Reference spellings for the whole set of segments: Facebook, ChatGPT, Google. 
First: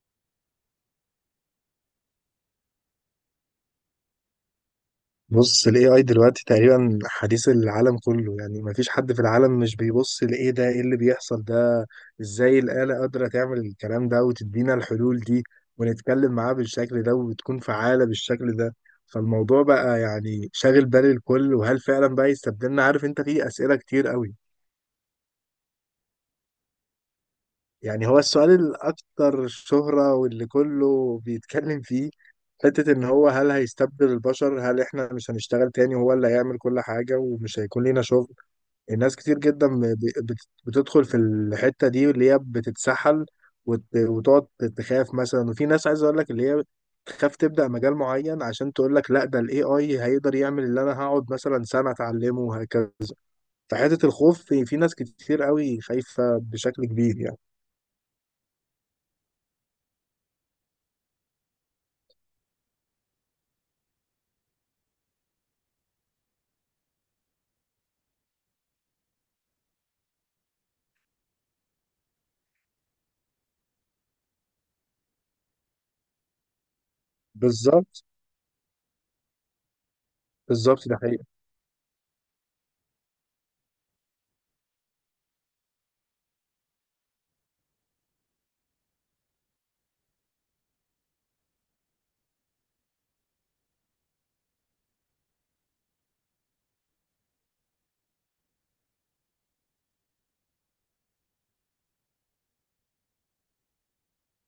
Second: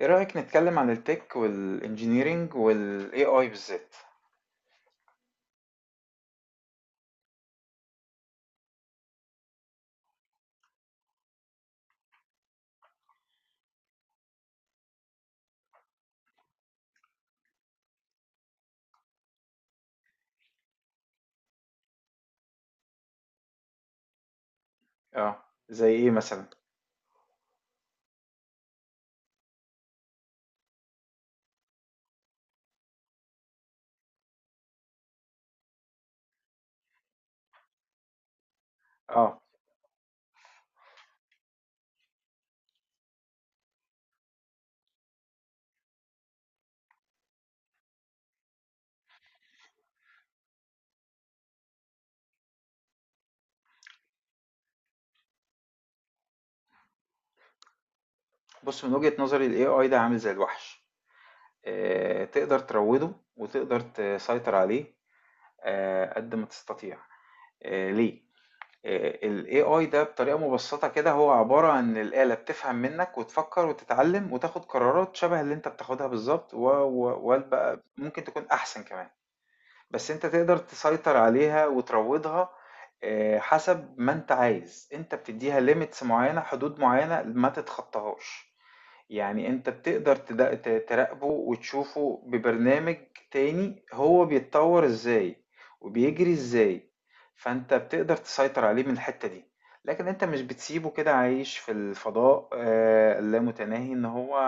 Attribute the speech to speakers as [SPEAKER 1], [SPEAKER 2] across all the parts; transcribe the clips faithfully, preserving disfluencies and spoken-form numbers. [SPEAKER 1] ايه رأيك نتكلم عن التك والانجينيرينج والاي اي بالذات.
[SPEAKER 2] بص ال ايه آي دلوقتي تقريبا حديث العالم كله. يعني مفيش حد في العالم مش بيبص لإيه ده، إيه اللي بيحصل ده، إزاي الآلة قادرة تعمل الكلام ده وتدينا الحلول دي ونتكلم معاه بالشكل ده وتكون فعالة بالشكل ده. فالموضوع بقى يعني شاغل بال الكل، وهل فعلا بقى يستبدلنا؟ عارف أنت، في أسئلة كتير قوي.
[SPEAKER 1] اه. زي ايه مثلا؟
[SPEAKER 2] يعني هو السؤال الأكثر شهرة واللي كله بيتكلم فيه حتة إن هو هل هيستبدل البشر؟ هل إحنا مش هنشتغل تاني وهو اللي هيعمل كل حاجة ومش هيكون لينا شغل؟ الناس كتير
[SPEAKER 1] اه،
[SPEAKER 2] جدا ب- بت- بتدخل في الحتة دي اللي هي بتتسحل وت- وتقعد تخاف مثلا، وفي ناس عايز اقول لك اللي هي تخاف تبدأ مجال معين عشان تقول لك لا ده الاي اي هيقدر يعمل اللي انا هقعد مثلا سنة اتعلمه وهكذا. فحتة الخوف في, في ناس كتير قوي خايفة بشكل كبير يعني.
[SPEAKER 1] بص، من وجهة نظري الاي اي ده عامل زي الوحش. آه، تقدر تروده وتقدر تسيطر عليه آه، قد ما تستطيع. آه، ليه؟ الاي اي ده بطريقة مبسطة كده هو عبارة عن الآلة بتفهم منك وتفكر وتتعلم وتاخد قرارات شبه اللي انت بتاخدها بالظبط، و- و- وبقى
[SPEAKER 2] بالظبط،
[SPEAKER 1] ممكن تكون احسن كمان. بس أنت تقدر
[SPEAKER 2] بالظبط، ده
[SPEAKER 1] تسيطر
[SPEAKER 2] حقيقي.
[SPEAKER 1] عليها وتروضها آه، حسب ما أنت عايز. أنت بتديها ليميتس معينة، حدود معينة ما تتخطاهاش. يعني أنت بتقدر تد- ت- تراقبه وتشوفه ببرنامج تاني، هو بيتطور إزاي وبيجري إزاي. فأنت بتقدر تسيطر عليه من الحتة دي. لكن أنت مش بتسيبه كده عايش في الفضاء آه، اللامتناهي إن هو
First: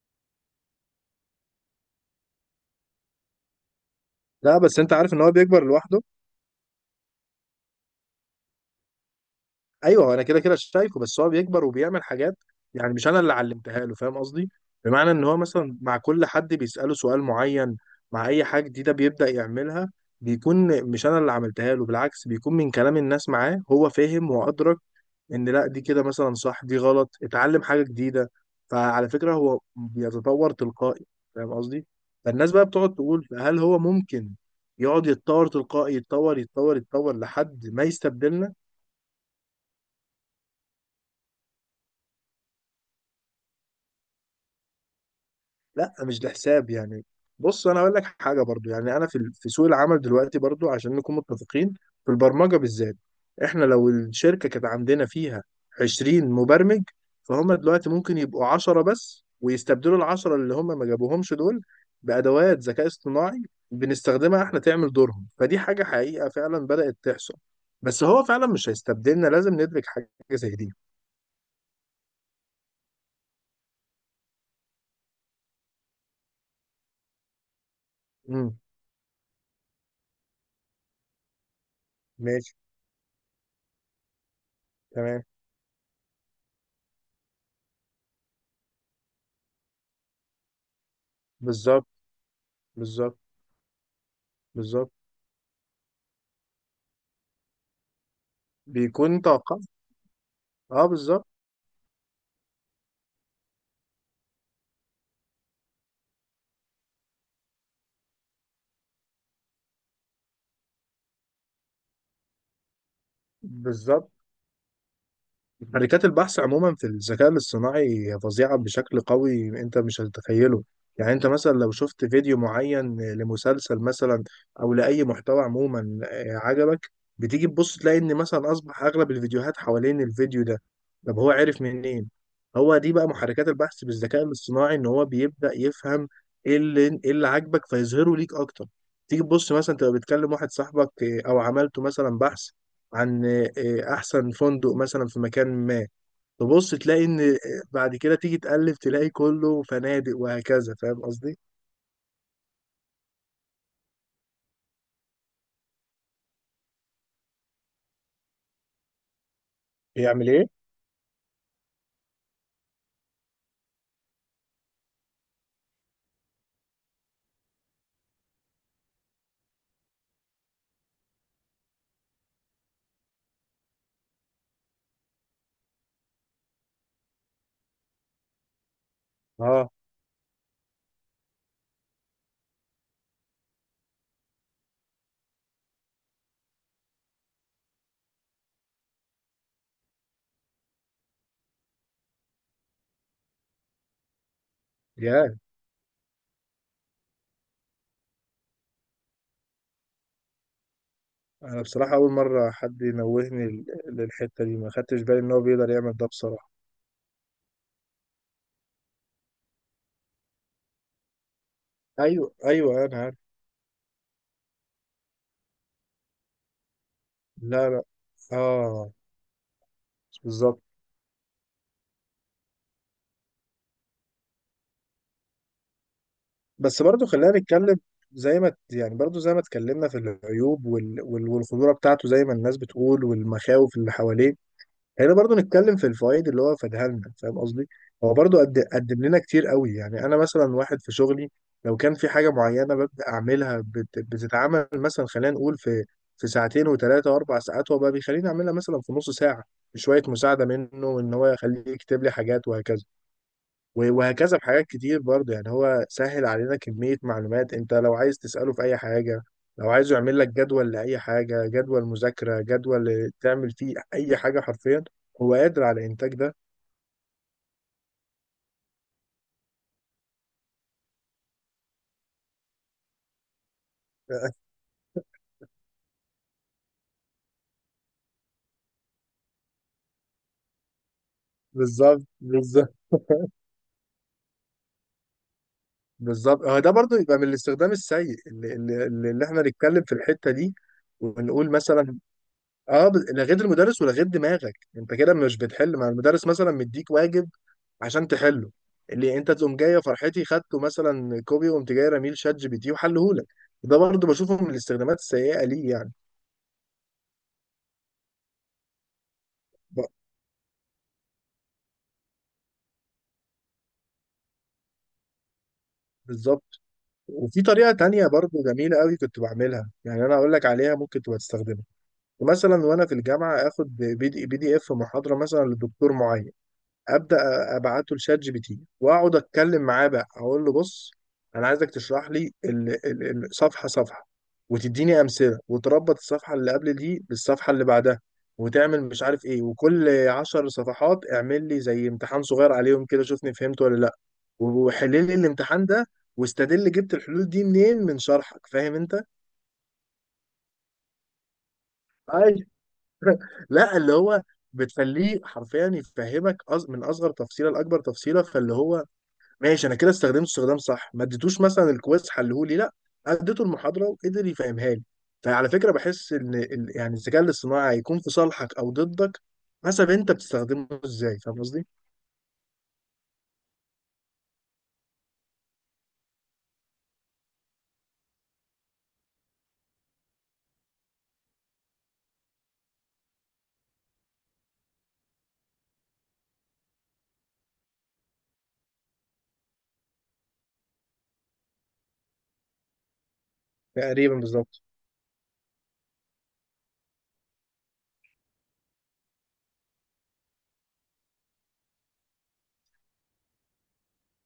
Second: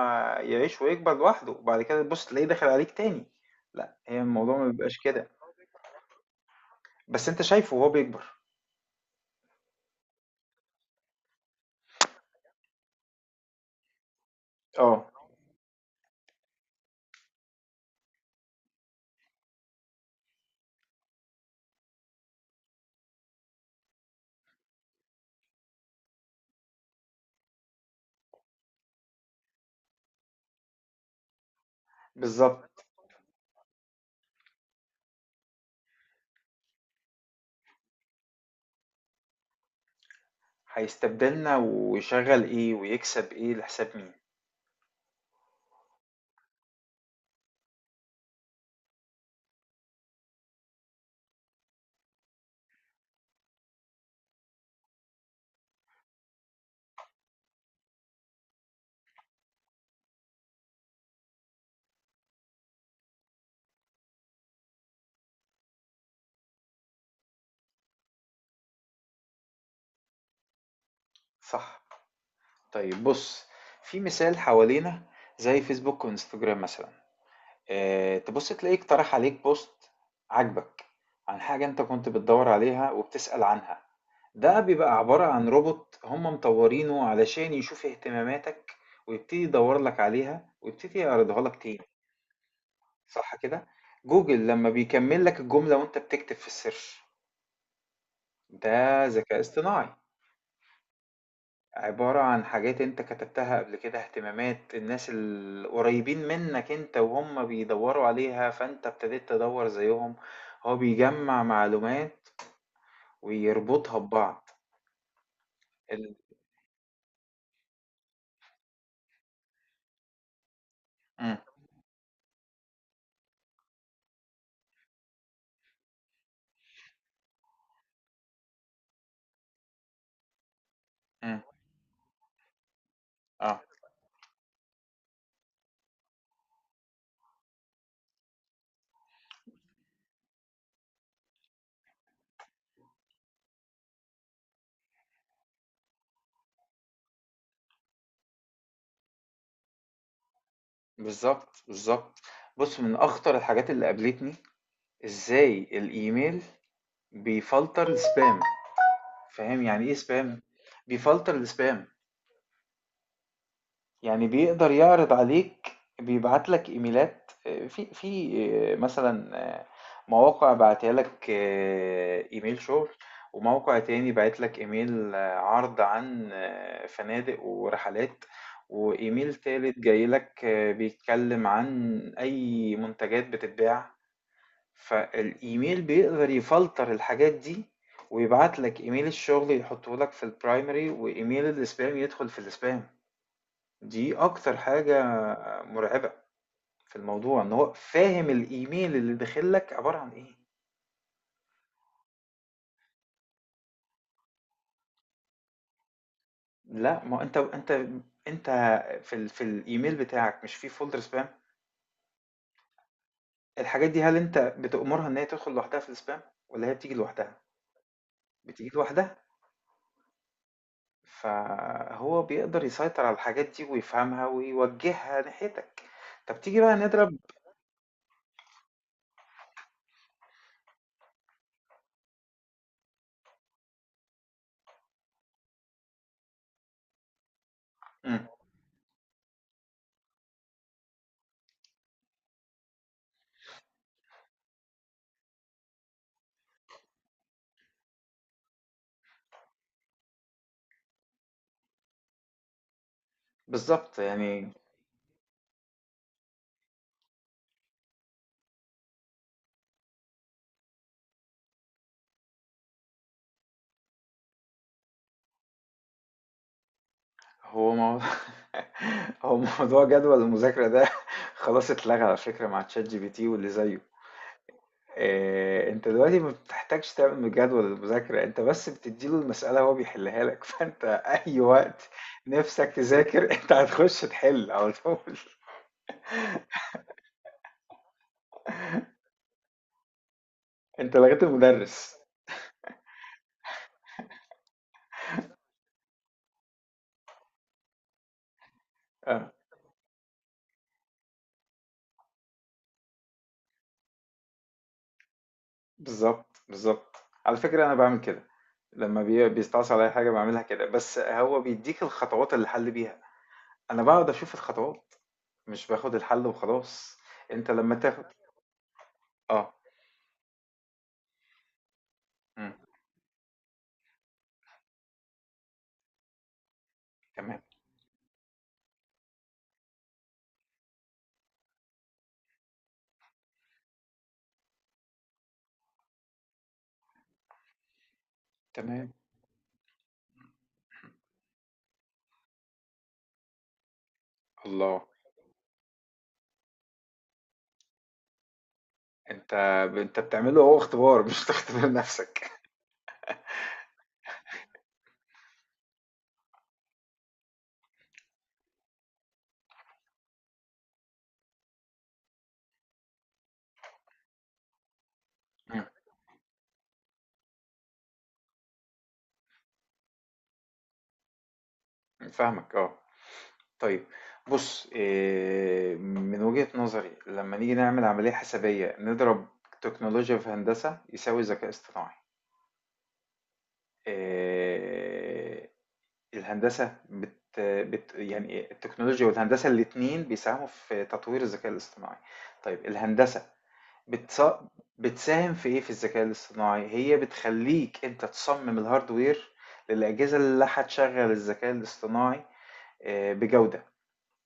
[SPEAKER 1] يعيش ويكبر لوحده وبعد كده تبص تلاقيه داخل عليك تاني. لا، هي الموضوع
[SPEAKER 2] لا
[SPEAKER 1] ما
[SPEAKER 2] بس انت
[SPEAKER 1] بيبقاش
[SPEAKER 2] عارف ان
[SPEAKER 1] كده.
[SPEAKER 2] هو بيكبر لوحده.
[SPEAKER 1] بس أنت شايفه وهو بيكبر.
[SPEAKER 2] ايوه انا كده كده شايفه، بس هو بيكبر وبيعمل حاجات يعني مش انا اللي علمتها له، فاهم قصدي؟
[SPEAKER 1] آه،
[SPEAKER 2] بمعنى ان هو مثلا مع كل حد بيساله سؤال معين، مع اي حاجه جديده بيبدا يعملها، بيكون مش انا اللي عملتها له. بالعكس بيكون من كلام الناس معاه هو فهم وادرك ان لا دي كده مثلا صح، دي غلط، اتعلم حاجه جديده. فعلى فكره هو بيتطور تلقائي، فاهم قصدي. فالناس بقى
[SPEAKER 1] بالضبط.
[SPEAKER 2] بتقعد تقول هل هو ممكن يقعد يتطور تلقائي، يتطور يتطور يتطور لحد ما يستبدلنا؟
[SPEAKER 1] هيستبدلنا ويشغّل إيه ويكسب إيه لحساب مين؟
[SPEAKER 2] لا مش ده حساب يعني. بص انا اقول لك حاجه برضو، يعني انا في ال- في سوق العمل دلوقتي برضو عشان نكون متفقين، في البرمجه بالذات، احنا لو الشركه كانت عندنا فيها عشرين مبرمج، فهم دلوقتي ممكن يبقوا عشرة بس ويستبدلوا العشرة اللي هم ما جابوهمش دول بادوات ذكاء اصطناعي بنستخدمها احنا تعمل دورهم. فدي حاجه حقيقه فعلا بدات تحصل. بس هو فعلا مش هيستبدلنا، لازم ندرك حاجه زي دي.
[SPEAKER 1] صح، طيب بُص، في مثال حوالينا، زي فيسبوك وإنستجرام مثلًا، آآ تبُص
[SPEAKER 2] امم
[SPEAKER 1] تلاقيه اقترح عليك post عاجبك عن حاجة أنت كنت بتدوّر
[SPEAKER 2] ماشي.
[SPEAKER 1] عليها وبتسأل عنها. ده بيبقى
[SPEAKER 2] تمام.
[SPEAKER 1] عبارة عن روبوت هم مطوّرينه علشان يشوف اهتماماتك ويبتدي يدوّر لك عليها ويبتدي يعرضها لك تاني.
[SPEAKER 2] بالظبط، بالظبط،
[SPEAKER 1] صح كده؟ جوجل لما
[SPEAKER 2] بالظبط.
[SPEAKER 1] بيكمل لك الجملة وأنت بتكتب في السيرش، ده
[SPEAKER 2] بيكون
[SPEAKER 1] ذكاء
[SPEAKER 2] توقع.
[SPEAKER 1] اصطناعي.
[SPEAKER 2] اه بالظبط.
[SPEAKER 1] عبارة عن حاجات أنت كتبتها قبل كده، اهتمامات الناس القريبين منك أنت وهم بيدوروا عليها فأنت ابتديت تدور زيهم. هو بيجمع معلومات ويربطها
[SPEAKER 2] بالظبط.
[SPEAKER 1] ببعض.
[SPEAKER 2] شركات
[SPEAKER 1] ال...
[SPEAKER 2] البحث عموما في الذكاء الاصطناعي فظيعة بشكل قوي، انت مش هتتخيله. يعني انت
[SPEAKER 1] مم.
[SPEAKER 2] مثلا لو شفت فيديو معين لمسلسل مثلا، او لأي محتوى عموما آه، عجبك، بتيجي تبص تلاقي ان مثلا اصبح اغلب الفيديوهات حوالين الفيديو ده. طب هو
[SPEAKER 1] مم.
[SPEAKER 2] عرف منين؟ هو دي بقى محركات
[SPEAKER 1] اه،
[SPEAKER 2] البحث بالذكاء الاصطناعي، ان هو بيبدأ يفهم ايه اللي، ايه اللي عاجبك فيظهره ليك اكتر. تيجي تبص مثلا تبقى بتكلم واحد صاحبك آه، او عملته مثلا بحث عن آه، احسن فندق مثلا في مكان ما، تبص تلاقي ان آه، بعد كده تيجي تقلب تلاقي كله فنادق وهكذا، فاهم قصدي.
[SPEAKER 1] بالظبط بالظبط. بص، من أخطر الحاجات اللي قابلتني إزاي الإيميل بيفلتر السبام. فاهم يعني إيه
[SPEAKER 2] بيعمل
[SPEAKER 1] سبام؟
[SPEAKER 2] ايه؟
[SPEAKER 1] بيفلتر السبام، يعني بيقدر يعرض عليك، بيبعت لك ايميلات آه، في في آه، مثلا آه، مواقع بعتها لك آه، ايميل شغل، وموقع تاني بعت لك ايميل آه، عرض عن آه، فنادق ورحلات، وايميل
[SPEAKER 2] اه.
[SPEAKER 1] تالت جاي لك آه، بيتكلم عن اي منتجات بتتباع. فالايميل بيقدر يفلتر الحاجات دي ويبعت لك ايميل الشغل يحطه لك في البرايمري، وايميل الاسبام يدخل في الاسبام. دي اكتر حاجة
[SPEAKER 2] يا.
[SPEAKER 1] مرعبة في الموضوع، ان هو فاهم الايميل اللي داخل لك عبارة عن ايه.
[SPEAKER 2] انا بصراحة اول مرة حد ينوهني لل- للحتة دي، ما خدتش بالي ان هو بيقدر يعمل ده بصراحة.
[SPEAKER 1] لا، ما انت انت انت في ال... في الايميل بتاعك مش في فولدر سبام.
[SPEAKER 2] ايوه ايوه انا عارف.
[SPEAKER 1] الحاجات دي هل انت بتأمرها ان هي تدخل لوحدها في السبام، ولا هي بتيجي لوحدها؟
[SPEAKER 2] لا لا.
[SPEAKER 1] بتيجي
[SPEAKER 2] اه.
[SPEAKER 1] لوحدها.
[SPEAKER 2] بالظبط.
[SPEAKER 1] فهو بيقدر يسيطر على الحاجات دي ويفهمها ويوجهها ناحيتك. طب تيجي بقى
[SPEAKER 2] بس برضو
[SPEAKER 1] نضرب.
[SPEAKER 2] خلينا نتكلم، زي ما يعني برضو زي ما اتكلمنا في العيوب وال... وال... والخطورة بتاعته زي ما الناس بتقول والمخاوف اللي حواليه، هنا برضو نتكلم في الفوائد اللي هو فادها لنا، فاهم قصدي. هو
[SPEAKER 1] مم،
[SPEAKER 2] برضو قد قدم لنا كتير قوي. يعني انا مثلا واحد في شغلي، لو كان في حاجه معينه ببدا اعملها بت... بتتعمل مثلا، خلينا نقول في في ساعتين وثلاثه واربع ساعات، هو بقى بيخليني اعملها مثلا في نص ساعه بشويه مساعده منه، ان هو يخليه يكتب لي حاجات وهكذا. و-
[SPEAKER 1] بالظبط
[SPEAKER 2] وهكذا
[SPEAKER 1] يعني.
[SPEAKER 2] بحاجات كتير برضه. يعني هو سهل علينا كمية معلومات، انت لو عايز تسأله في اي حاجة، لو عايز يعمل لك جدول لأي حاجة، جدول مذاكرة، جدول تعمل فيه اي حاجة حرفيا، هو قادر على الانتاج ده.
[SPEAKER 1] هو موضوع هو موضوع جدول المذاكرة ده خلاص اتلغى على فكرة مع تشات جي بي تي واللي زيه. آآ، أنت دلوقتي ما بتحتاجش تعمل جدول للمذاكرة، أنت بس بتدّي له المسألة هو بيحلها لك، فأنت أي وقت
[SPEAKER 2] بالظبط،
[SPEAKER 1] نِفْسك
[SPEAKER 2] بالظبط،
[SPEAKER 1] تذاكر أنت هتخش تحل على طول.
[SPEAKER 2] بالظبط، هو ده برضه يبقى من الاستخدام السيء اللي, اللي, اللي احنا نتكلم في الحتة دي،
[SPEAKER 1] أنت لغيت
[SPEAKER 2] ونقول
[SPEAKER 1] المدرس.
[SPEAKER 2] مثلا اه، ب- لغيت المدرس ولغيت دماغك، انت كده مش بتحل. مع المدرس مثلا مديك واجب عشان تحله، اللي
[SPEAKER 1] آه،
[SPEAKER 2] انت تقوم جايه فرحتي خدته مثلا كوبي وقمت جاي رميل شات جي بي تي وحلهولك، ده برضو بشوفه من الاستخدامات السيئه ليه يعني.
[SPEAKER 1] بالضبط، بالضبط. على فكرة أنا باعمل كده، لمّا بي بيستعصي
[SPEAKER 2] ب-
[SPEAKER 1] عليّا حاجة باعملها كده، بس هو بيدّيك الخطوات اللي الحل بيها، أنا باقعد أشوف الخطوات، مش باخد الحل
[SPEAKER 2] بالظبط.
[SPEAKER 1] وخلاص.
[SPEAKER 2] وفي
[SPEAKER 1] أنت
[SPEAKER 2] طريقه
[SPEAKER 1] لمّا تاخد
[SPEAKER 2] تانية برضو جميله قوي كنت
[SPEAKER 1] آه،
[SPEAKER 2] بعملها، يعني انا اقول لك عليها ممكن تبقى تستخدمها.
[SPEAKER 1] إمم،
[SPEAKER 2] مثلا وانا في الجامعه اخد بي دي بي دي اف محاضره مثلا لدكتور معين، ابدا،
[SPEAKER 1] تمام،
[SPEAKER 2] ابعته لشات جي بي تي واقعد اتكلم معاه بقى، اقول له بص انا عايزك تشرح لي ال- ال- الصفحه صفحه، وتديني امثله، وتربط الصفحه اللي قبل دي بالصفحه اللي بعدها، وتعمل
[SPEAKER 1] تمام.
[SPEAKER 2] مش عارف ايه، وكل عشر صفحات اعمل لي زي امتحان صغير عليهم كده شوفني فهمت ولا لا،
[SPEAKER 1] الله.
[SPEAKER 2] وحل لي الامتحان ده، واستدل جبت الحلول دي منين من شرحك، فاهم انت؟
[SPEAKER 1] انت انت بتعمله هو اختبار، مش بتختبر نفسك.
[SPEAKER 2] ايوه. لا اللي هو بتخليه حرفيا يفهمك أص- من اصغر تفصيله لاكبر تفصيله، فاللي هو ماشي، انا كده استخدمت استخدام صح، ما اديتوش مثلا الكويز حلهولي لا، اديته المحاضره وقدر يفهمها لي. فعلى
[SPEAKER 1] مم.
[SPEAKER 2] فكره بحس ان ال- يعني الذكاء الاصطناعي هيكون في صالحك او ضدك حسب انت بتستخدمه ازاي، فاهم قصدي.
[SPEAKER 1] فاهمك، اه. طيب بص إيه، من وجهة نظري لما نيجي نعمل عملية حسابية نضرب، تكنولوجيا في هندسة يساوي ذكاء اصطناعي. إيه، الهندسة بت بت يعني التكنولوجيا والهندسة الاتنين بيساهموا في تطوير الذكاء الاصطناعي. طيب الهندسة
[SPEAKER 2] تقريبا
[SPEAKER 1] بتص...
[SPEAKER 2] بالظبط.
[SPEAKER 1] بتساهم في ايه في الذكاء الاصطناعي؟ هي بتخليك انت تصمم الهاردوير للأجهزة اللي هتشغل الذكاء الاصطناعي آه، بجودة،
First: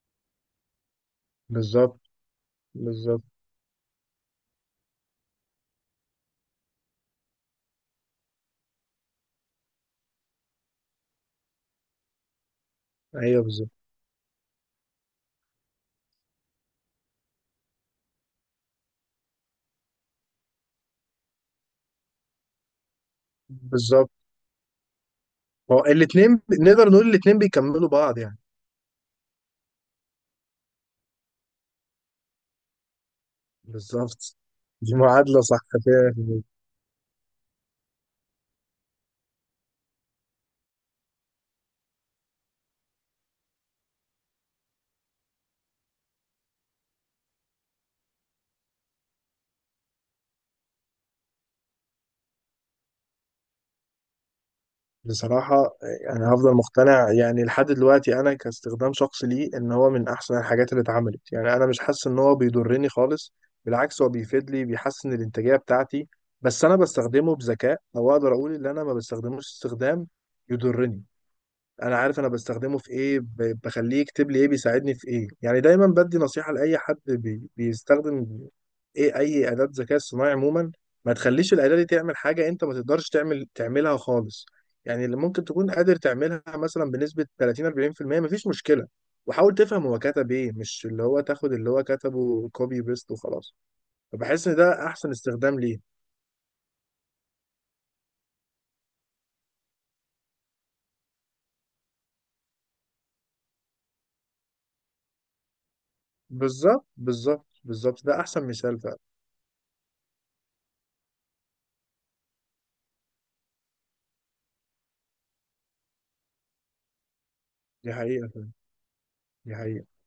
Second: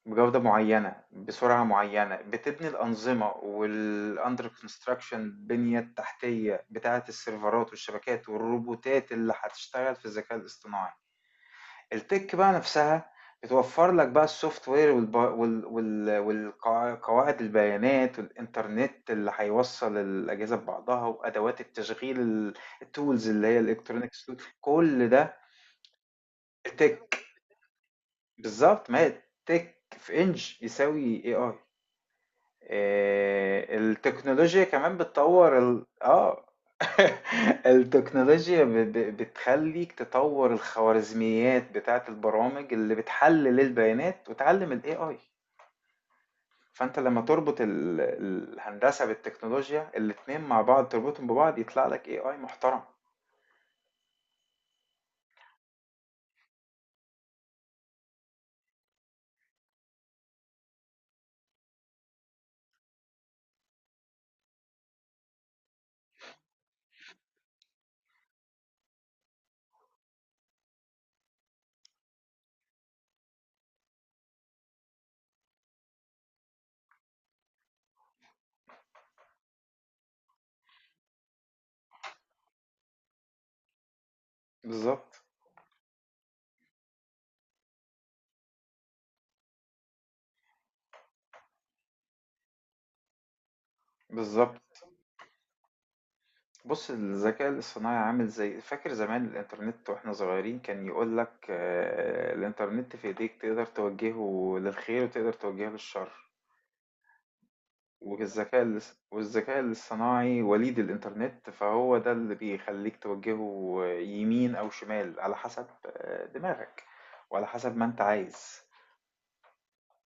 [SPEAKER 1] بجودة معينة بسرعة
[SPEAKER 2] بالظبط،
[SPEAKER 1] معينة، بتبني
[SPEAKER 2] بالظبط.
[SPEAKER 1] الأنظمة والأندر كونستراكشن، البنية التحتية بتاعة السيرفرات والشبكات والروبوتات اللي هتشتغل في الذكاء الاصطناعي. التِك بقى نفسها
[SPEAKER 2] ايوه بالظبط.
[SPEAKER 1] بتوفّر لك بقى الSoftware، والب وال وال والقوا قواعد البيانات والإنترنت اللي هيوصّل الأجهزة ببعضها، وأدوات التشغيل ال الtools، اللي هي الelectronic
[SPEAKER 2] بالظبط.
[SPEAKER 1] tool، كل ده
[SPEAKER 2] هو الاثنين، نقدر نقول
[SPEAKER 1] التِك.
[SPEAKER 2] الاثنين بيكملوا بعض يعني.
[SPEAKER 1] بالضبط، ما هي التِك في إنج يساوي إيه آي. آه،
[SPEAKER 2] بالظبط.
[SPEAKER 1] التكنولوجيا
[SPEAKER 2] دي
[SPEAKER 1] كمان
[SPEAKER 2] معادله
[SPEAKER 1] بتطور
[SPEAKER 2] صح
[SPEAKER 1] ال...
[SPEAKER 2] فعلا.
[SPEAKER 1] اه التكنولوجيا ب... ب... بتخليك تطور الخوارزميات بتاعت البرامج اللي بتحلل البيانات وتعلم ال إيه آي. فانت لما تربط ال... الهندسة بالتكنولوجيا الاتنين مع بعض، تربطهم ببعض يطلع لك إيه آي محترم.
[SPEAKER 2] بصراحة أنا هفضل مقتنع يعني لحد دلوقتي أنا كاستخدام شخصي ليه إن هو من أحسن الحاجات اللي اتعملت. يعني أنا مش حاسس إن هو بيضرني خالص، بالعكس هو بيفيد لي، بيحسن الإنتاجية بتاعتي، بس أنا بستخدمه بذكاء، أو أقدر أقول إن أنا ما بستخدموش استخدام يضرني. انا عارف انا بستخدمه في ايه، ب- بخليه يكتب لي ايه، بيساعدني في ايه. يعني دايما بدي نصيحة لاي حد بي بيستخدم ايه اي اداة ذكاء اصطناعي عموما، ما تخليش الاداة دي تعمل حاجة انت ما تقدرش تعمل تعملها خالص. يعني اللي
[SPEAKER 1] بالظبط
[SPEAKER 2] ممكن تكون قادر تعملها مثلا بنسبة تلاتين أربعين في المية مفيش مشكلة، وحاول تفهم هو كتب ايه، مش اللي هو تاخد اللي هو كتبه كوبي بيست وخلاص. فبحس ان
[SPEAKER 1] بالظبط.
[SPEAKER 2] ده احسن استخدام ليه.
[SPEAKER 1] بُص، الذكاء الاصطناعي عامل زي، فاكر زمان الإنترنت وإحنا صغيرين كان يقول لك آآ، الإنترنت في إيديك، تقدر توجهه للخير وتقدر توجهه للشر،
[SPEAKER 2] بالظبط. بالظبط، بالظبط ده احسن
[SPEAKER 1] والذكاء
[SPEAKER 2] مثال فعلا.
[SPEAKER 1] الاص والذكاء الاصطناعي وليد الإنترنت، فهو ده اللي بيخلّيك توجهه يمين أو شمال على حسب آه، دماغك وعلى حسب ما
[SPEAKER 2] دي
[SPEAKER 1] أنت
[SPEAKER 2] حقيقة فعلا.
[SPEAKER 1] عايز.
[SPEAKER 2] دي حقيقة.